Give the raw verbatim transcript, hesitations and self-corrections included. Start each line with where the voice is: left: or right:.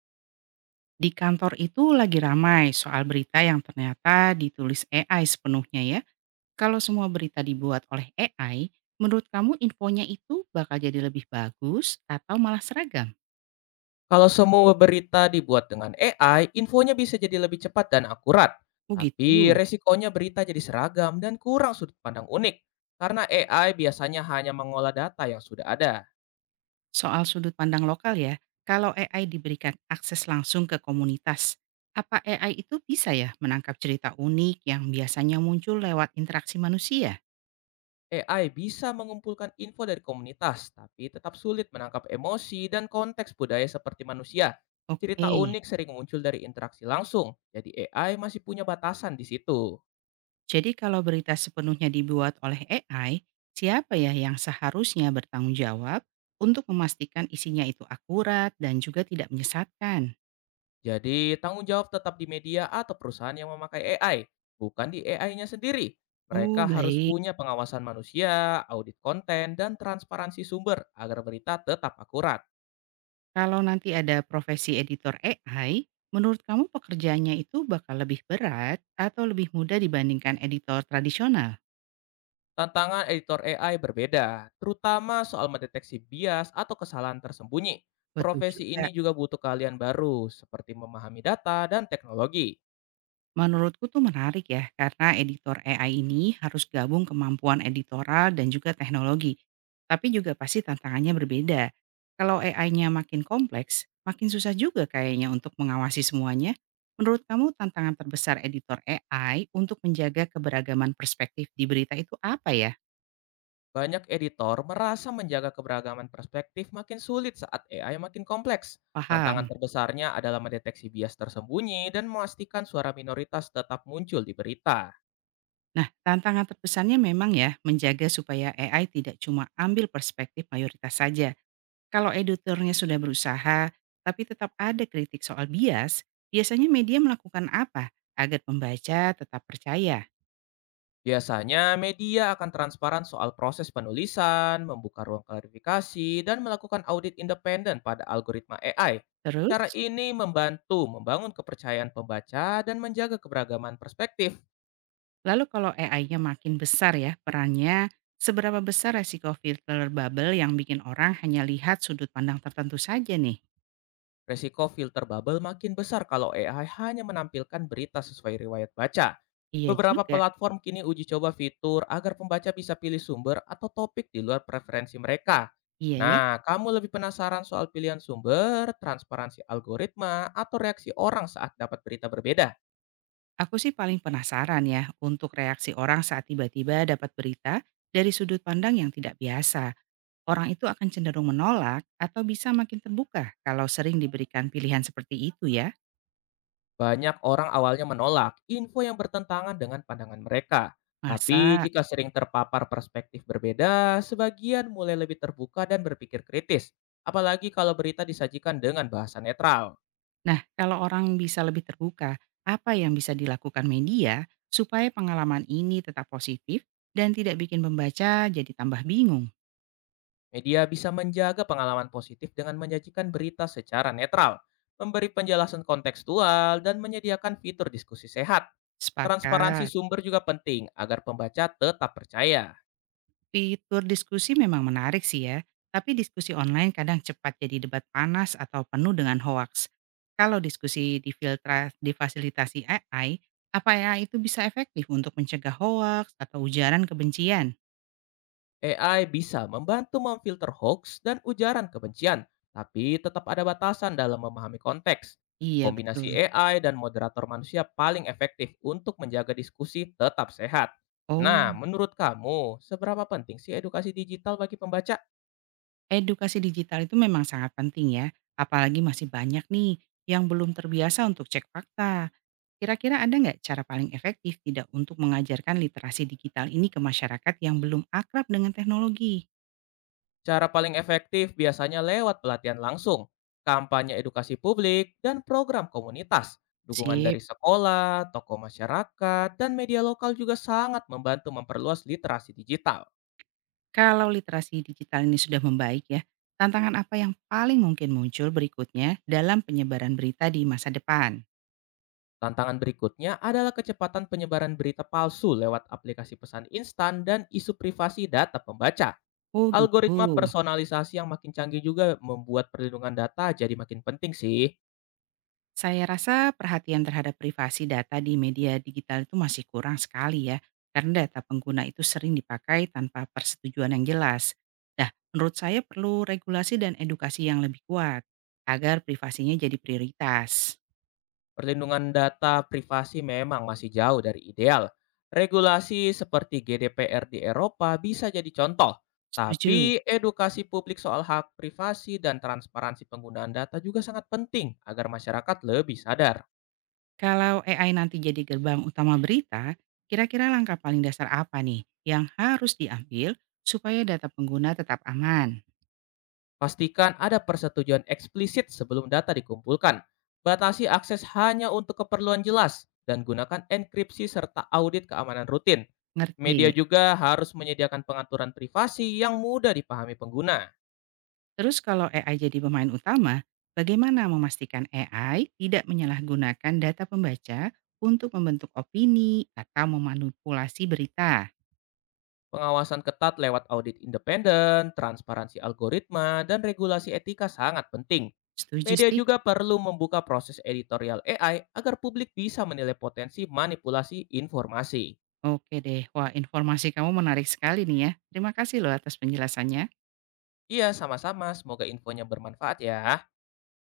right: Di kantor itu lagi ramai soal berita yang ternyata ditulis A I sepenuhnya ya. Kalau semua berita dibuat oleh A I, menurut kamu infonya itu bakal jadi lebih bagus atau malah seragam?
left: Kalau semua berita dibuat dengan A I, infonya bisa jadi lebih cepat dan akurat.
right: Oh
left: Tapi
right: gitu.
left: resikonya berita jadi seragam dan kurang sudut pandang unik. Karena A I biasanya hanya mengolah data yang sudah ada.
right: Soal sudut pandang lokal ya, kalau A I diberikan akses langsung ke komunitas, apa A I itu bisa ya menangkap cerita unik yang biasanya muncul lewat interaksi manusia?
left: A I bisa mengumpulkan info dari komunitas, tapi tetap sulit menangkap emosi dan konteks budaya seperti manusia. Cerita
right: Oke.
left: unik sering muncul dari interaksi langsung, jadi A I masih punya batasan di situ.
right: Jadi kalau berita sepenuhnya dibuat oleh A I, siapa ya yang seharusnya bertanggung jawab untuk memastikan isinya itu akurat dan juga tidak menyesatkan?
left: Jadi, tanggung jawab tetap di media atau perusahaan yang memakai A I, bukan di A I-nya-nya sendiri.
right: Oh,
left: Mereka harus
right: baik,
left: punya pengawasan manusia, audit konten, dan transparansi sumber agar berita tetap akurat.
right: kalau nanti ada profesi editor A I, menurut kamu pekerjaannya itu bakal lebih berat atau lebih mudah dibandingkan editor tradisional?
left: Tantangan editor A I berbeda, terutama soal mendeteksi bias atau kesalahan tersembunyi.
right: Betul
left: Profesi ini
right: juga.
left: juga butuh keahlian baru, seperti memahami data dan teknologi.
right: Menurutku tuh menarik ya, karena editor A I ini harus gabung kemampuan editorial dan juga teknologi. Tapi juga pasti tantangannya berbeda. Kalau A I-nya-nya makin kompleks, makin susah juga kayaknya untuk mengawasi semuanya. Menurut kamu tantangan terbesar editor A I untuk menjaga keberagaman perspektif di berita itu apa ya?
left: Banyak editor merasa menjaga keberagaman perspektif makin sulit saat A I makin kompleks. Tantangan
right: Paham.
left: terbesarnya adalah mendeteksi bias tersembunyi dan memastikan suara minoritas tetap muncul di berita.
right: Nah, tantangan terbesarnya memang ya menjaga supaya A I tidak cuma ambil perspektif mayoritas saja. Kalau editornya sudah berusaha, tapi tetap ada kritik soal bias, biasanya media melakukan apa agar pembaca tetap percaya?
left: Biasanya, media akan transparan soal proses penulisan, membuka ruang klarifikasi, dan melakukan audit independen pada algoritma A I. Cara
right: Terus,
left: ini membantu membangun kepercayaan pembaca dan menjaga keberagaman perspektif.
right: lalu kalau A I-nya-nya makin besar ya perannya, seberapa besar resiko filter bubble yang bikin orang hanya lihat sudut pandang tertentu saja nih?
left: Resiko filter bubble makin besar kalau A I hanya menampilkan berita sesuai riwayat baca.
right: Iya
left: Beberapa
right: juga,
left: platform kini uji coba fitur agar pembaca bisa pilih sumber atau topik di luar preferensi mereka.
right: iya ya.
left: Nah, kamu lebih penasaran soal pilihan sumber, transparansi algoritma, atau reaksi orang saat dapat berita berbeda?
right: Aku sih paling penasaran ya untuk reaksi orang saat tiba-tiba dapat berita dari sudut pandang yang tidak biasa. Orang itu akan cenderung menolak atau bisa makin terbuka kalau sering diberikan pilihan seperti itu ya.
left: Banyak orang awalnya menolak info yang bertentangan dengan pandangan mereka. Tapi
right: Masa?
left: jika sering terpapar perspektif berbeda, sebagian mulai lebih terbuka dan berpikir kritis. Apalagi kalau berita disajikan dengan bahasa netral.
right: Nah, kalau orang bisa lebih terbuka, apa yang bisa dilakukan media supaya pengalaman ini tetap positif dan tidak bikin pembaca jadi tambah bingung?
left: Media bisa menjaga pengalaman positif dengan menyajikan berita secara netral, memberi penjelasan kontekstual, dan menyediakan fitur diskusi sehat. Transparansi
right: Sepakat.
left: sumber juga penting agar pembaca tetap percaya.
right: Fitur diskusi memang menarik sih ya, tapi diskusi online kadang cepat jadi debat panas atau penuh dengan hoaks. Kalau diskusi difiltra difasilitasi A I, apa ya itu bisa efektif untuk mencegah hoaks atau ujaran kebencian?
left: A I bisa membantu memfilter hoax dan ujaran kebencian, tapi tetap ada batasan dalam memahami konteks.
right: Iya,
left: Kombinasi
right: betul.
left: A I dan moderator manusia paling efektif untuk menjaga diskusi tetap sehat.
right: Oh,
left: Nah, menurut kamu, seberapa penting sih edukasi digital bagi pembaca?
right: edukasi digital itu memang sangat penting ya, apalagi masih banyak nih yang belum terbiasa untuk cek fakta. Kira-kira ada nggak cara paling efektif tidak untuk mengajarkan literasi digital ini ke masyarakat yang belum akrab dengan teknologi?
left: Cara paling efektif biasanya lewat pelatihan langsung, kampanye edukasi publik, dan program komunitas. Dukungan
right: Sip.
left: dari sekolah, tokoh masyarakat, dan media lokal juga sangat membantu memperluas literasi digital.
right: Kalau literasi digital ini sudah membaik ya, tantangan apa yang paling mungkin muncul berikutnya dalam penyebaran berita di masa depan?
left: Tantangan berikutnya adalah kecepatan penyebaran berita palsu lewat aplikasi pesan instan dan isu privasi data pembaca.
right: Oh gitu.
left: Algoritma personalisasi yang makin canggih juga membuat perlindungan data jadi makin penting sih.
right: Saya rasa perhatian terhadap privasi data di media digital itu masih kurang sekali ya, karena data pengguna itu sering dipakai tanpa persetujuan yang jelas. Nah, menurut saya perlu regulasi dan edukasi yang lebih kuat agar privasinya jadi prioritas.
left: Perlindungan data privasi memang masih jauh dari ideal. Regulasi seperti G D P R di Eropa bisa jadi contoh, tapi
right: Setuju.
left: edukasi publik soal hak privasi dan transparansi penggunaan data juga sangat penting agar masyarakat lebih sadar.
right: Kalau A I nanti jadi gerbang utama berita, kira-kira langkah paling dasar apa nih yang harus diambil supaya data pengguna tetap aman?
left: Pastikan ada persetujuan eksplisit sebelum data dikumpulkan. Batasi akses hanya untuk keperluan jelas dan gunakan enkripsi serta audit keamanan rutin. Media
right: Ngerti.
left: juga harus menyediakan pengaturan privasi yang mudah dipahami pengguna.
right: Terus kalau A I jadi pemain utama, bagaimana memastikan A I tidak menyalahgunakan data pembaca untuk membentuk opini atau memanipulasi berita?
left: Pengawasan ketat lewat audit independen, transparansi algoritma, dan regulasi etika sangat penting.
right: Setuju
left: Media
right: sih?
left: juga perlu membuka proses editorial A I agar publik bisa menilai potensi manipulasi informasi.
right: Oke deh, wah informasi kamu menarik sekali nih ya. Terima kasih loh atas penjelasannya.
left: Iya, sama-sama. Semoga infonya bermanfaat ya.